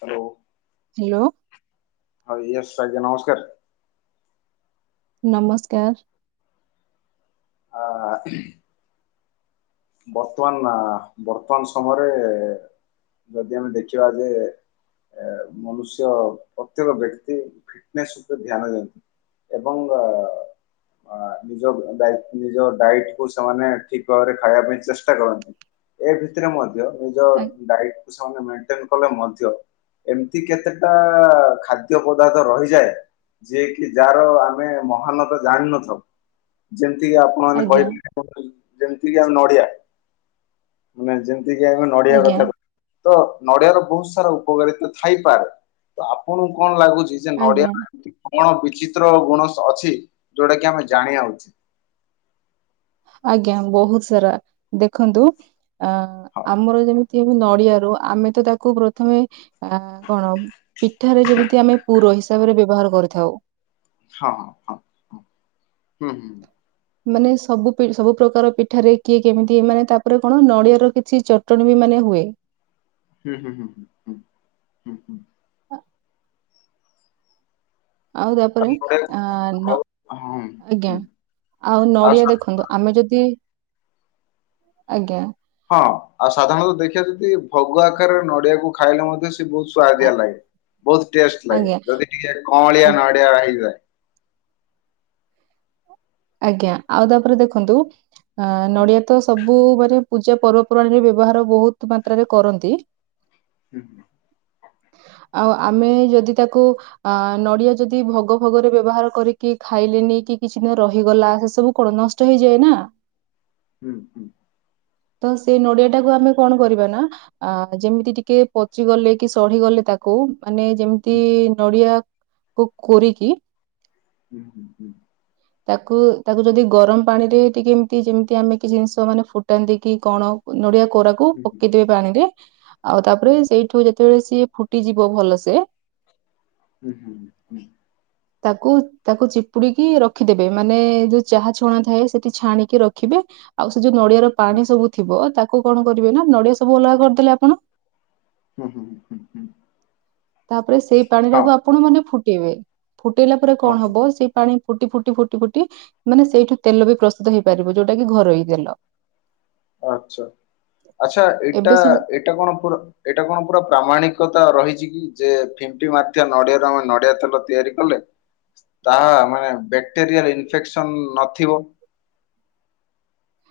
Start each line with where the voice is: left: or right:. left: Hello.
right: Hello.
left: Yes ଆଜ୍ଞା ନମସ୍କାର।
right: ନମସ୍କାର।
left: ଆ ବର୍ତ୍ତମାନ ବର୍ତ୍ତମାନ ସମୟରେ ଯଦି ଆମେ ଦେଖିବା ଯେ ମନୁଷ୍ୟ ପ୍ରତ୍ୟେକ ବ୍ୟକ୍ତି ଫିଟନେସ ଉପରେ ଧ୍ୟାନ ଦିଅନ୍ତି। ଏବଂ ଆ ନିଜ ନିଜ ଡାଇଟ କୁ ସେମାନେ ଠିକ ଭାବରେ ଖାଇବା ପାଇଁ ଚେଷ୍ଟା କରନ୍ତି। ଏ ଭିତରେ ମଧ୍ୟ ନିଜ
right: ଆ-
left: ଡାଇଟ୍ ସେମାନେ ମେଣ୍ଟେନ୍‌ କଲେ ମଧ୍ୟ ଏମିତି କେତେଟା ଖାଦ୍ୟ ପଦାର୍ଥ ରହିଯାଏ। ଯିଏ କି ଯାହାର ଆମେ ମହାନତା ଜାଣିନଥାଉ ଯେମ୍ ଏମିତି ଆପଣ ମାନେ
right: ଆଜ୍ଞା।
left: କହିପାରେ ଯେମିତିକ ଆଉ ନଡିଆ ମାନେ ଯେ ଯେଏକି ଆମେ ନଡିଆ
right: ଆଜ୍ଞା
left: କଥା କହିବା ତ ନଡିଆର ବହୁତ ସାରା ଉପକାରିତା ଥାଇପାରେ ତ ଆପଣଙ୍କୁ କଣ ଲାଗୁଚି? ନଡିଆ
right: ଆଜ୍ଞା
left: ଏମିତି କଣ ବିଚିତ୍ର ଗୁଣ ଅଛି ଯୋଉଟା କି ଆମେ ଜାଣିବା ଉଚିତ।
right: ଆଜ୍ଞା ବହୁତ ସାରା ଦେଖନ୍ତୁ ଆଁ
left: ହଁ
right: ଆମର ଯେମି ନଡିଆରୁ ଆମେ ତ ତାକୁ ପ୍ରଥମେ ଆ କଣ ପିଠାରେ ଯେମିତି ଆମେ ପୁରଉ ହିସାବରେ ବ୍ୟବହାର କରିଥାଉ।
left: ହଁ ହଁ ହ ହୁଁ ହୁଁ।
right: ମାନେ ସବୁ ସବୁ ପ୍ରକାର ପିଠାରେ କିଏ କେମିତି ମାନେ ତାପରେ କଣ ନଡିଆର କିଛି ଚଟଣୀ ବି ମାନେ ହୁଏ।
left: ହୁଁ ହୁଁ ହୁଁ ହୁଁ ହୁଁ ହୁଁ ହୁଁ।
right: ଆ- ଆଉ ତା ପରେ
left: ତାପରେ
right: ଆ ଆ ନ
left: ଆଉ ହଁ।
right: ଆଜ୍ଞା
left: ହୁଁ।
right: ଆଉ ନଡ଼ିଆ ଦେଖନ୍ତୁ ଆମେ ଯଦି [inaudible] ଆଜ୍ଞା।
left: ହଁ ଆଉ ସାଧାରଣତଃ ଦେଖିବା ଯଦି ଭୋଗ ଆକାରରେ ନଡିଆକୁ ଖାଇଲେ ମଧ୍ୟ ବହୁତ
right: ଆ-
left: ସୁଆଦିଆ ଲାଗେ ବହୁତ ଟେଷ୍ଟ ଲାଗେ
right: ଆଜ୍ଞା।
left: ଯଦି ଟିକେ କଅଁଳିଆ ନଡିଆ ରଇଯାଏ।
right: ଆଜ୍ଞା ଆଉ ତାପରେ ଦେଖନ୍ତୁ ଅ ନଡିଆ ତ ସବୁ ମାନେ ପୂଜା ପର୍ବପର୍ବାଣୀରେ ବ୍ୟବହାର ବହୁତ ମାତ୍ରାରେ କରନ୍ତି।
left: ହୁଁ ହୁଁ।
right: [inaudible] ଆଉ ଆମେ ଯଦି ତାକୁ ଅ ନଡିଆ ଯଦି ଭୋଗ ଭୋଗରେ ବ୍ୟବହାର କରିକି ଖାଇଲେନି କିଛି ନୁହଁ ରହିଗଲା ସେ ସବୁ କଣ ନଷ୍ଟ ହେଇଯାଏ ନା
left: ହୁଁ ହୁଁ।
right: ତ ସେଇ ନଡିଆ ଟାକୁ ଆମେ କଣ କରିବା ନା ଯେମିତି ଟିକେ ପଚି ଗଲେ କି ସଢିଗଲେ ତାକୁ ମାନେ ଯେମିତି
left: ହୁଁ
right: ନଡିଆ କୁ କୋରିକି
left: ହୁଁ ହୁଁ ହୁଁ।
right: ତାକୁ ତାକୁ ଯଦି ଗରମ ପାଣି ରେ ଟିକେ ଏମିତି ଯେମତି ଆମେ କି ଜିନିଷ ମାନେ ଫୁଟାନ୍ତି କି କଣ ନଡିଆ କୋରା କକୁ
left: ହୁଁ ହୁଁ
right: ପକେଇଦବେ ପାଣି ରେ ଆଉ
left: ହୁଁ।
right: ତାପରେ ସେଇଠୁ ଯେତେବେଳେ ସିଏ ଫୁଟିଯିବ ଭଲସେ
left: ହୁଁ ହୁଁ ହୁଁ।
right: ତାକୁ ତାକୁ ଚିପୁଡିକି ରଖିଦେ ମାନେ ଯୋଉ ଚାହା ଛଣା ଥାଏ ସେଠି ଛାଣିକି ରଖିବେ ଆଉ ଯୋଉ ନଡିଆର ପାଣି ସବୁ ଥିବ ତାକୁ କଣ କରିବେ ନା ନଡିଆ ସବୁ ଅଲଗା କରିଦେଲେ ଆପଣ
left: ହୁଁ ହୁଁ ହୁଁ ହୁଁ।
right: ତାପରେ ସେଇ ପାଣି ଟାକୁ ଆପଣ ମାନେ ଫୁଟେଇବେ ଫୁଟେଇଲା ପରେ
left: ହଁ
right: କଣ
left: ହଁ
right: ହବ ସେଇ ପାଣି ଫୁଟି ଫୁଟି ଫୁଟି ଫୁଟି ମାନେ ସେଇଠୁ ତେଲ ବି ପ୍ରସ୍ତୁତ ହେଇପାରିବ ଯୋଉଟା କି ଘରୋଇ ତେଲ।
left: ଆଚ୍ଛା ଆଚ୍ଛା ଏଇଟା
right: ଏବେ ସବୁ
left: ଏଇଟା କଣ ପୁର ଏଇଟା କଣ ପୁରା ପ୍ରାମାଣିକ ରହିଛି କି ଯେ ଫିଣ୍ଟି ମ ନଡିଆରୁ ଆମେ ନଡିଆ ତେଲ ତିଆରି କଲେ ତାହା ମାନେ ବ୍ୟାକ୍ଟେରିଆଲ ଇନଫେକ୍ସନ ନଥିବ?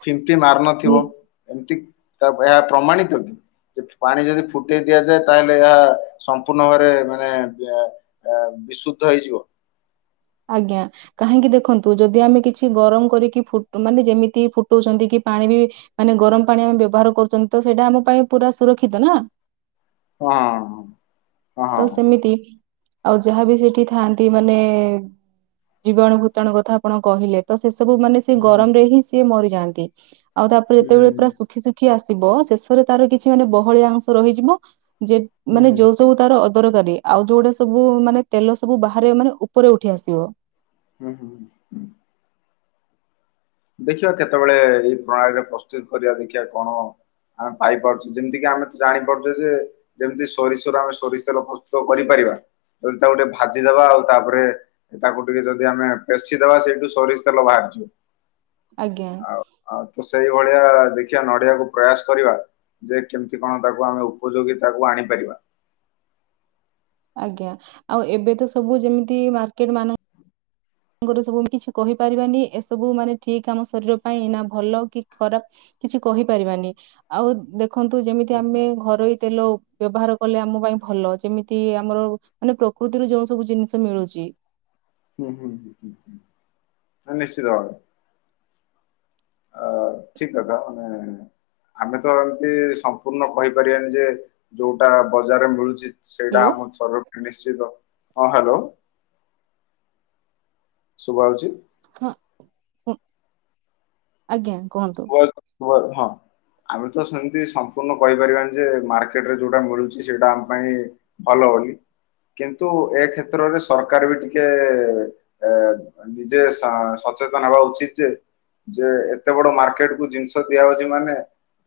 left: ଫିମ୍ପି ମାର ନଥିବ ଏମିତି ଏହା ପ୍ରମାଣିତ କି? ପାଣି ଯଦି ଫୁଟେଇ ଦିଆଯାଏ ତାହେଲେ ଏହା ସମ୍ପୂର୍ଣ୍ଣ ଭାବରେ ମାନେ [inaudible] ବିଶୁଦ୍ଧ ହେଇଯିବ?
right: ହଁ। ଆଜ୍ଞା କାହିଁକି ଦେଖନ୍ତୁ ଯଦି ଆମେ କିଛି ଗରମ କରିକି ମାନେ ଯେମିତି ଫୁଟାଉଛନ୍ତି କି ପାଣି ବି ମାନେ ଗରମ ପାଣି ଆମେ ବ୍ୟବହାର କରୁଛନ୍ତି ତ ସେଇଟା ଆମ ପାଇଁ ପୁରା ସୁରକ୍ଷିତ ନା।
left: ହଁ। ହଁ
right: ତ
left: ହଁ।
right: ସେମିତି ଆଉ ଯାହାବି ସେଇଠି ଥାଆନ୍ତି ମାନେଏ-ଏ ଜୀବାଣୁ ଭୂତାଣୁ କଥା ଆପଣ କହିଲେ ତ ସ୍ ସେ ସବୁମାନେ ସେ
left: ହଁ।
right: ଗରମରେ ହିଁ ସେ ମରିଯାଆନ୍ତି ଆଉ ତାପରେ
left: ହୁଁ
right: ଯେତେବେଳେ ପୁରା ଶୁଖି ଶୁଖି ଆସ୍ ସିବ ଶେଷରେ ତାର କିଛି ମାନେ ବହଳିଆ ଅଂଶ ରହିଯିବ ଯେ
left: ହୁଁ ହୁଁ ହୁଁ
right: ମାନେ ଯୋଉ ସବୁ ତାର ଅଦରକାରୀ, ଆଉ ଯୋଉଗୁଡା ସବୁ ମାନେ ତେଲସବୁ ବାହାରେ ମାନେ ଉପରେ ଉଠି ଆସିବ।
left: ହୁଁ-ହୁଁ-ହୁଁ। ଦେଖିବା କେତେବେଳେ ଏଇ ପ୍ରଣାଳୀରେ ପ୍ରସ୍ତୁତ କରିବା ଦେଖିବା କଣ ଆମେ ପାଇପାରୁଛେ ଯେମିତି କିି ଆମେ ତ ଜାଣିପାରୁଛେ ଯେ ଯେମିତି ସୋରିଷରୁ ଆମେ ସୋରିଷ ତେଲ ପ୍ରସ୍ତୁତ କରିପାରିବା। ଯଦି ତାକୁ ଟିକେ ଭାଜିଦେବା ଆଉ ତାପରେ ତାକୁ ଟିକେ ଯଦି ଆମେ ପେଶିଦେବା ସେଇଠୁ ସୋରିଷ ତେଲ ବାହାରି ଆଉ
right: ଆଜ୍ଞା।
left: ଆଉ ତ ସେଇ ଭଳିଆ ଦେଖିବା ନଡିଆକୁ ପ୍ରୟାସ୍ କରିବା। ଯେ କେମିତି କଣ ତାକୁ ଆମେ ଉପଯୋଗୀ ତାକୁ ଆଣିପାରିବା।
right: ଆଜ୍ଞା, ଆଉ ଏବେ ତ ସବୁ ଯେମିତି ମାର୍କେଟ ମାନେ ଆଗରୁ ସବୁ ଆମେ କିଛି କହିପାରିବାନି ଏସବୁ ମାନେ ଠିକ୍ ଆମ ଶରୀର ପାଇଁ ନା ଭଲ କି ଖରାପ୍ କିଛି କହିପାରିବାନି ଆଉ ଦେଖନ୍ତୁ ଯେମିତି
left: ହୁଁ
right: ଆମେ ଘରୋଇ ତେଲ ବ୍ୟବହାର କଲେ ଆମ ପାଇଁ ଭଲ ଯେମିତି ଆମର ମାନେ ପ୍ରକୃତିରୁ ଯୋଉ ସବୁ ଜିନିଷ ମିଳୁଛି।
left: ହୁଁ-ହୁଁ-ହୁଁ। ଆ ନିଶ୍ଚିତ ଭାବରେ
right: [inaudible]
left: ଠିକ୍ କଥା ମାନେ ଆମେ ତ ଏମତି ସମ୍ପୂର୍ଣ୍ଣ କହିପାରିବାନି ଯେ ଯୋଉଟା ବଜାରରେ ମିଳୁଛି ସେଇଟା
right: ହ୍ୟାଲୋ
left: ଆମ ସ୍ତରର ନିଶ୍ଚିତ, ହଁ ହ୍ୟାଲୋ? ଶୁଭାଯାଉଛି?
right: ହଁ ଆଜ୍ଞା କୁହନ୍ତୁ।
left: [inaudible] ହଁ। ଆମେ ତ ସେମିତି ସମ୍ପୂର୍ଣ୍ଣ କହିପାରିବାନି ଯେ ମାର୍କେଟରେ ଯୋଉଟା ମିଳୁଛି ସେଇଟା ଆମ ପାଇଁ ଭଲ। ହଁ କି କିନ୍ତୁ ଏ କ୍ଷେତ୍ରରେ ସରକାର ବି ଟିକେଏ-ଏ-ଏ ଏ ନିଜେ ସା ସ ସଚେତନ ହେବା ଉଚିତ ଯେ ଯେ ଏତେ ବଡ ମାର୍କେଟ କୁ ଜିନିଷ ଦିଆଯାଉଛି ମାନେ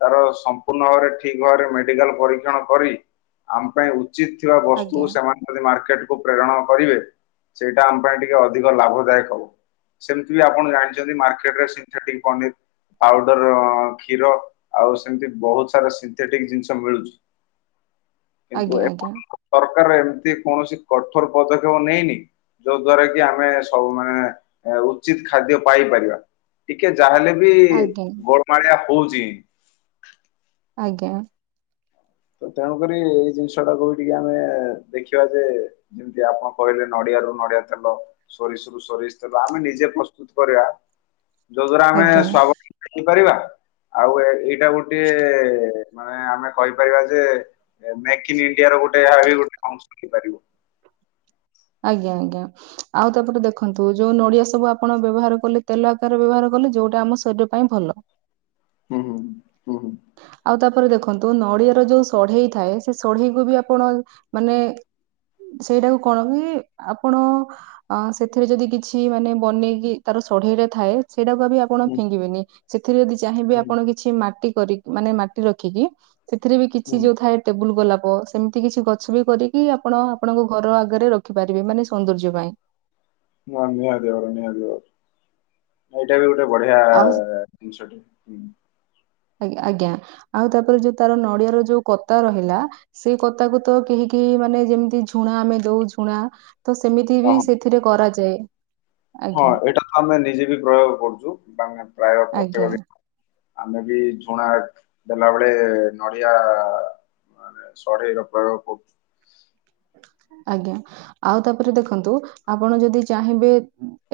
left: ତାର ସମ୍ପୂର୍ଣ ଭାବରେ ଠିକ୍ ଭାବରେ ମେଡିକାଲ୍ ପରୀକ୍ଷଣ କରି ଆମ ପାଇଁ ଉଚିତ୍ ଥିବା ବସ୍ତୁ
right: ଆଜ୍ଞା
left: ସେମାନେ ଯଦି ମାର୍କେଟ କୁ ପ୍ରେରଣ କରିବେ ସେଇଟା ଆମ ପାଇଁ ଟିକେ ଅଧିକ ଲାଭଦାୟକ ହବ। ସେମିତି ବି ଆପଣ ଜାଣିଛନ୍ତି ମାର୍କେଟରେ ସିନ୍ଥେଟିକ୍ ପନିର୍ ପାଉଡର କ୍ଷୀର ଆଉ ସେମତି ବହୁତ ସାରା ସିନ୍ଥେଟିକ ଜିନିଷ ମିଳୁଛି।
right: [inaudible]
left: କିନ୍ତୁ
right: ଆଜ୍ଞା ଆଜ୍ଞା
left: [inaudible] ସରକାର ଏମିତି କୌଣସି କଠୋର ପଦକ୍ଷେପ ନେଇନି ଯୋଉ ଦ୍ଵାରା କି ଆମେ ସବୁ ମାନେ ଉଚିତ ଖାଦ୍ୟ ପାଇପାରିବା ଟିକେ ଯାହାହେଲେ ବି ବି
right: ଆଜ୍ଞା
left: ଗୋଳମାଳିଆ ହଉଚି।
right: ଆଜ୍ଞା।
left: ତ ତେଣୁକରି ଏଇ ଜିନିଷଟାକୁ ବି ଟିକେ ଆମେ ଦେଖିବା ଯେ ଯେମିତି ଆପଣ କହିଲେ ନଡି ନଡିଆରୁ ନଡିଆ ତେଲ ସୋରିଷରୁ ସୋରିଷ ତେଲ ଆମେ ନିଜେ ପ୍ରସ୍ତୁତ କରିବା। ଯୋଉ ଦ୍ଵାରା ଆମେ
right: ଆଜ୍ଞା
left: ସ୍ଵଭାବିକ ହେଇପାରିବା ଆଉ ଏଇ ଏଇଟା ଗୋଟିଏ ମାନେ ଆମେ କହି କହିବା ଯେ ମେକ୍ ଇନ ଇଣ୍ଡିଆର ଗୋଟେ ଏହା ବି ଗୋଟେ ଅଂଶ ହେଇପାରିବ।
right: ଆଜ୍ଞା-ଆଜ୍ଞା, ଆଉ ତାପରେ ଦେଖନ୍ତୁ ଯୋଉ ନଡିଆ ସବୁ ଆପଣ ବ୍ୟବହାର କଲେ ତେଲ ଆକାରେ ବ୍ୟବହାର କଲେ ଯୋଉଟା ଆମ ଶରୀର ପାଇଁ ଭଲ।
left: ହୁଁ-ହୁଁ ହୁଁ-ହୁଁ।
right: ଆଉ ତାପରେ ଦେଖନ୍ତୁ ନଡିଆର ଯୋଉ ସଢେଇ ଥାଏ ସେ ସଢେଇ କୁ ବି ଆପଣ ମାନେ ସେଇଟାକୁ କଣ କି ଆପଣ ସେଥିରେ ଯଦି କିଛି ମାନେ ବନେଇକି ତାର ସଢେଇରେ ଥାଏ ସେଇଟାକୁ ବି ଆପଣ
left: ହୁଁ।
right: ଫିଙ୍ଗିବେନି ସେଥିରେ ଯଦି ଚାହିଁବେି
left: ହୁଁ
right: ଆପଣ କିଛି ମାଟି କରି ମାନେ ମାଟି ରଖିକି ସେଥିରେ ବି
left: ହୁଁ
right: କିଛି ଯୋଉ ଥାଏ ଟେବୁଲ ଗୋଲାପ ପ ସେମିତି କିଛି ଗଛ ବି କରିକି ଆପଣ ଆପଣଙ୍କ ଘର ଆଗରେ ରଖିପାରିବେ ମାନେ ସୌନ୍ଦର୍ଯ୍ୟ ପାଇଁ। [inaudible]
left: ମୋ ନିହାତି ଭାବରେ ନିହାତି ଭାବରେ ଆଉ ଏଟା ଗୋ ଟେ ବଢିଆ
right: ଆଉ
left: ଜିନିଷଟି। ହୁଁ,
right: ଆ, ଆଜ୍ଞା ଆଉ ତାପରେ ଯୋଉ ତାର ନଡିଆର ଯୋଉ କତା ରହିଲା ସେଇ କତାକୁ ତ କେହି କି ମାନେ ଯେମିତି ଝୁଣା ଆମେ ଦଉ ଝୁଣା ତ ସେମିତି
left: ହଁ
right: ବି
left: ହଁ
right: ସେଥିରେ କରାଯାଏ।
left: ହଁ
right: ଆଜ୍ଞା
left: ଏଇଟା ତ ଆମେ ନିଜେ ବି ପ୍ରୟୋଗ କରୁଚୁ। କାହିଁକି ନା ପ୍ରାୟ
right: ଆଜ୍ଞା
left: ପ୍ରତ୍ଯେକ ଦି ଆମେ ବି ଝୁଣା ଦେଲା ବେଳେ ନଡିଆ ମାନେ ସଢେଇ ର ପ୍ରୟୋଗ କରୁଛୁ।
right: ଆଜ୍ଞା ଆଉ ତାପରେ ଦେଖନ୍ତୁ ଆପଣ ଯଦି ଚାହିଁବେ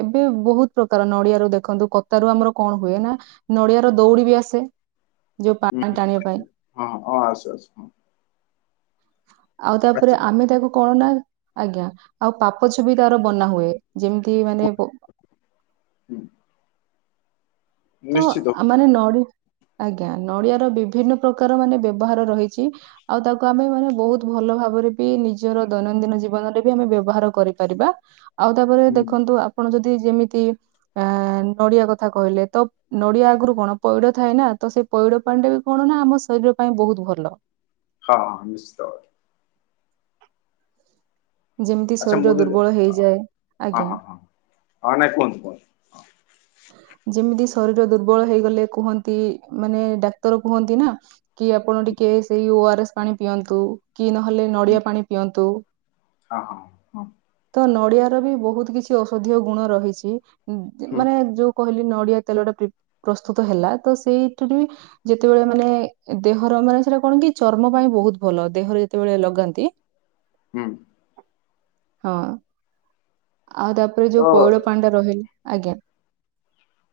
right: ଏବେ ବହୁତ ପ୍ର କାର ନଡିଆରୁ ଦେଖନ୍ତୁ କତାରୁ ଆମର କଣ ହୁଏ ନା ନଡିଆ ର ଦଉଡି ବି ଆସେ। ଯୋଉ
left: ହୁଁ
right: ପାଣି
left: ହୁଁ
right: ଟାଣିବା ପାଇଁ।
left: ହଁ ହଁ ହଁ ଆସୁ ଆସୁ ହଁ
right: ଆଉ ତାପରେ
left: ଆସୁ
right: ଆମେ ତାକୁ କଣ ନା ଆଜ୍ଞା ଆଉ ପାପଛ ବି ତାର ବନା ହୁଏ। ଯେମିତି ମାନେ ପ
left: ହୁଁ।
right: ତ
left: ନିଶ୍ଚିତ
right: ଆ ମାନେ ନଡି ଆଜ୍ଞା, ନଡିଆ ର ବିଭିନ୍ନ ପ୍ରକାର ମାନେ ବ୍ୟବହାର ରହିଚି। ଆଉ ତାକୁ ଆମେ ମାନେ ବହୁତ ଭ ଭଲ ଭାବରେ ବି ନିଜର ଦୈନନ୍ଦିନ ଜୀବନରେ ବି ଆମେ ବ୍ୟବହାର କରିପାରିବା। ଆଉ ତାପରେ
left: ହୁଁ
right: ଦେଖନ୍ତୁ, ଆପଣ ଯଦି ଯେମିତି ଆ, ନଡିଆ କଥା କହିଲେ ତ ନଡିଆ ଆଗରୁ କଣ ପଇଡ ଥାଏ ନା। ତ ସେ ପଇଡ଼ ପାଣିଟା ବି କଣ ନା ଆମ ଶରୀର ପାଇଁ ବହୁତ ଭଲ?
left: ହଁ ନିଶ୍ଚିତ।
right: ଯେମିତି
left: ଆଚ୍ଛା
right: ଶରୀର
left: ମୁଁ ଯଦି
right: ଦୁର୍ବଳ ହେଇଯାଏ।
left: ହଁ
right: ଆଜ୍ଞା
left: ହଁ ହଁ ହଁ ନାଇଁ କୁହନ୍ତୁ କୁହନ୍ତୁ
right: ହଁ [unintelligible] ଯେମିତି ଶରୀର ଦୁର୍ବଳ ହେଇଗଲେ କୁହନ୍ତି, ମାନେ ଡାକ୍ତର କୁହନ୍ତି ନା କି ଆପଣ ଟିକେ କେ ସେଇ ଓ ଆର୍ ଏସ୍ ପାଣି ପିଅନ୍ତୁ। କି ନହେଲେ
left: ହୁଁ
right: ନଡ଼ିଆ ପାଣି ପିଅନ୍ତୁ।
left: ହଁ, ହଁ, ହଁ।
right: ତ ନଡିଆର ବି ବହୁତ କିଛି ଔଷଧୀୟ ଗୁଣ ରହିଚି। ଉଁ,
left: ହୁଁ
right: ମାନେ ଯୋଉ କହିଲି ନଡିଆ ତେଲଟା ପ୍ରିପ୍ ପ୍ରସ୍ତୁତ ହେଲା। ତ ସେଇଠୁରୁ ବି ଯେତେବେଳେ ମାନେ ଦେହର ତ ମାନେ ସେଟା କଣ କି ଚର୍ମ ପାଇଁ ବହୁତ ଭଲ। ଦେହରେ ଯେତେବେଳେ ଲଗାନ୍ତି
left: ହୁଁ।
right: ହଁ। ଆଉ ତାପରେ ଯୋଉ
left: ତ
right: ପଇଳ ପାଣିଟା ରହେ, ଆଜ୍ଞା,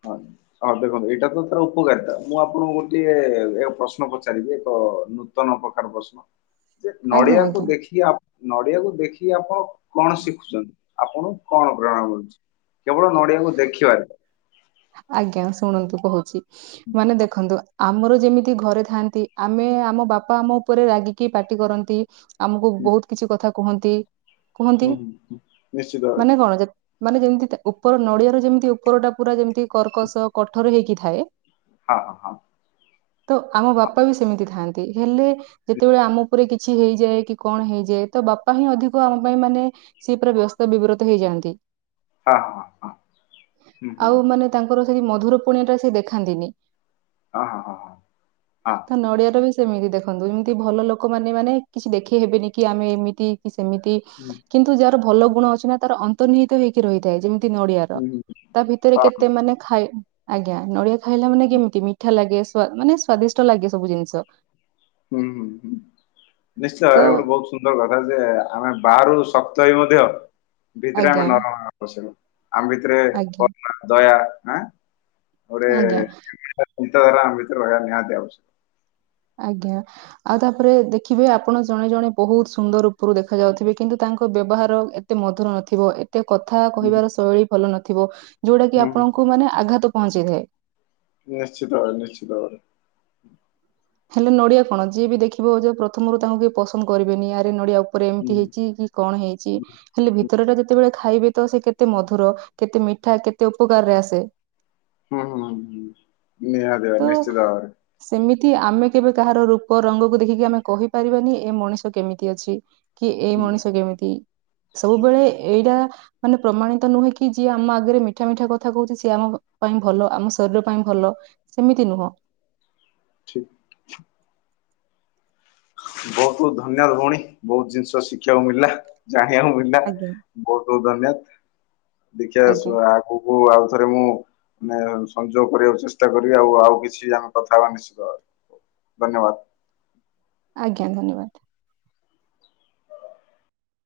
left: ହଁ, ହଁ ଦେଖନ୍ତୁ ଏଇଟା ତ ତାର ଉପକାରିତା। ମୁଁ ଆପଣଙ୍କୁ ଗୋଟିଏ ଏକ ପ୍ରଶ୍ନ ପଚାରିବି ଏକ ହୋ ନୂତନ ପ୍ରକାର ପ୍ରଶ୍ନ। ଯେ
right: ଆଜ୍ଞା
left: ନଡିଆକୁ
right: ଆଜ୍ଞା
left: ଦେଖିକି ଆପ, ନଡିଆକୁ ଦେଖିକି ଆପଣ କଣ ଶିଖୁଛନ୍ତି? ଆପଣକୁ କଣ ପ୍ରେରଣା ମିଳୁଛି? କେବଳ ନଡିଆକୁ ଦେଖିବାରେ।
right: ଆଜ୍ଞା, ଶୁଣନ୍ତୁ କହୁଚି। ମାନେ ଦେଖନ୍ତୁ ଆମର ଯେମିତି ଘରେ ଥାଆନ୍ତି, ଆମେ ଆମ ବାପା ଆମ ଉପରେ ରାଗିକି ପାାଟି କରନ୍ତି। ଆମକୁ
left: ହୁଁ
right: ବହୁତ କିଛି କଥା କୁହନ୍ତି, କୁହନ୍ତି,
left: ହୁଁ ହୁଁ ହୁଁ, ନିଶ୍ଚିତ ଭାବେ
right: ମାନେ କଣ, ଯେ ମାନେ ଯେମିତି ତା ଉପର ନଡିଆର ଯେମିତି ଉପର ଟା ପୁରା ଯେମିତି କର୍କସ କଠୋର ହେଇକି ଥାଏ।
left: ହଁ, ହଁ,।
right: ତ ଆମ ବାପା ବି ସେମିତି ଥାଆନ୍ତି, ହେଲେ ଯେତେବେଳେ ଆମ ଉପରେ କିଛି ହେଇଯାଏ। କି କଣ ହେଇ ଯେ ତ ବାପା ହିଁ ଅଧିକ ଆମ ପାଇଁ ମାନେ ସିଏ ପୁରା ବ୍ୟସ୍ତ ବିବ୍ରତ ହେଇଯାଆନ୍ତି।
left: ହଁ, ହଁ, ହଁ, ହୁଁ, ହୁଁ।
right: ଥର ସେଇ ମଧୁର ପଣିଆ ଟା ସେ ଦେଖାନ୍ତିନି।
left: ହଁ, ହଁ, ହଁ, ହଁ।
right: ତ ନଡିଆର ବି ସେମିତି ଦେଖନ୍ତୁ, ଏମିତି ଭଲ ଲୋକମାନେ ମାନେ କିଛି ଦେଖେଇ ହେବେନିକି ଆମେ ଏମିତି କି ସେମିତି,
left: ହୁଁ
right: କିନ୍ତୁ ଯାହାର ଭଲ ଗୁଣ ଅଛି ନା ତାର ଅନ୍ତର୍ନିହିତ ହେଇକି ରହିଥାଏ। ଯେମ ତି ନଡିଆ ର,
left: ହୁଁ ହୁଁ
right: ତା ଭିତରେ
left: ହଁ ହଁ,
right: କେତେ ମାନେ ଖାଇ, ଆଜ୍ଞା ନଡିଆ ଖାଇଲା ମାନେ କେମିତି? ମିଠା ଲାଗେ ସ୍ଵା ମାନେ ସ୍ଵାଦିଷ୍ଟ ଲାଗେ ସବୁ ଜିନିଷ।
left: ହୁଁ ହୁଁ ହୁଁ ନିଶ୍ଚୟ
right: ତ
left: ଭାବେ ଗୋଟେ ବହୁତ ସୁନ୍ଦର୍ କଥା ଯେ ଆମେ ବାହାରୁ ଶକ୍ତ ହେଇ ମଧ୍ୟ ଭିତରେ
right: ଆଜ୍ଞା
left: ଆମେ ନରମ ପସିବୁ। ଆମ ଭିତରେ
right: ଆଜ୍ଞା
left: କର୍ ନା ଦୟା ଆଁ ଗୋଟେ
right: ଆଜ୍ଞା
left: ଭିତ ହେଲା ଆମ ଭିତରେ ରହିବା ନିହାତି ଆବଶ୍ୟକ।
right: ଆଜ୍ଞା ଆଉ ତାପରେ ଦେଖିବେ ଆପଣ ଜଣେ ଜଣେ ବହୁତ ସୁନ୍ଦର ଉପରୁ ଦେଖା ଯାଉଥିବେ କିନ୍ତୁ ତାଙ୍କ ବ୍ୟ ବହାର ଏତେ ମଧୁର ନଥିବ ଏ ତେ କଥା
left: ହୁଁ।
right: କହିବାର ଶୈଳୀ ଭଲ ନଥିବ, ଯୋଉଟା କି ଆପଣଙ୍କୁ ମାନେ ଆଘାତ ପହଞ୍ଚେଇଥାଏ।
left: ନିଶ୍ଚିତ ଭାବରେ ନିଶ୍ଚିତ ଭାବରେ।
right: ହେଲେ ନଡିଆ କଣ ଯିଏ ବି ଦେଖିବ ଯେ ପ୍ରଥମରୁ ତାଙ୍କୁ କେହି ପସନ୍ଦ କରିବେନି ଆରେ ନଡିଆ ଉ ଉପରେ
left: ହୁଁ
right: ଏମିତି ହେଇଛି କି କଣ ହେଇଛି, ହେଲେ ଭିତର ଟା ଯେତେବେଳେ ଖାଇବେ ତ ସେ କେତେ ମଧୁର, କେତେ ମିଠା, କେତେ ଉପକାରରେ ଆସେ।
left: ହୁଁ ହୁଁ ହୁଁ, ନିହାତି ଭାବେ ନିଶ୍ଚିତ ଭାବେ।
right: କି ଆମେ କେବେ କାହାର ରୂପ ରଙ୍ଗକୁ ଦେଖିକି ଆମେ କହି ପାରିବାନି ଏ ମଣିଷ କେମିତି ଅଛି। କି ଏ
left: ହୁଁ
right: ମଣିଷ କେମିତି, ସବୁବେଳେ ଏଇଟା ମାନେ ପ୍ରମାଣିତ ନୁହେଁ କି ଯିଏ ଆମ ଆଗରେ ମିଠା ମିଠା କଥା କହୁଛି, ସିଏ ଆମ ପାଇଁ ଭଲ ଆମ ଶରୀର ପାଇଁ ଭ ଲ ସେମିତି ନୁହଁ।
left: ଠିକ୍। ବୋହୁତ୍ ଧନ୍ୟ ଭଉଣୀ ବୋହୁତ୍ ଜିନିଷ ଶିଖିବାକୁ ମିଳିଲା। ଜାଣିବାକୁ ମିଳିଲା
right: ଆଜ୍ଞା
left: ବୋହୁତ୍ ବୋହୁତ୍ ଧନ୍ୟବାଦ୍। ଦେଖିବା
right: ଆଜ୍ଞା
left: ଆସୁ ଆଗକୁ ଆଉ ଥରେ ମୁଁ ମା [unintelligible] ସହଯୋଗ କରିବାକୁ ଚେଷ୍ଟା କରିବି। ଆଉ ଆଉ କିଛି ଆମେ କଥା ହବା ନିଶ୍ଚିତ। ଧନ୍ୟବାଦ୍।
right: ଆଜ୍ଞା ଧନ୍ୟବାଦ୍।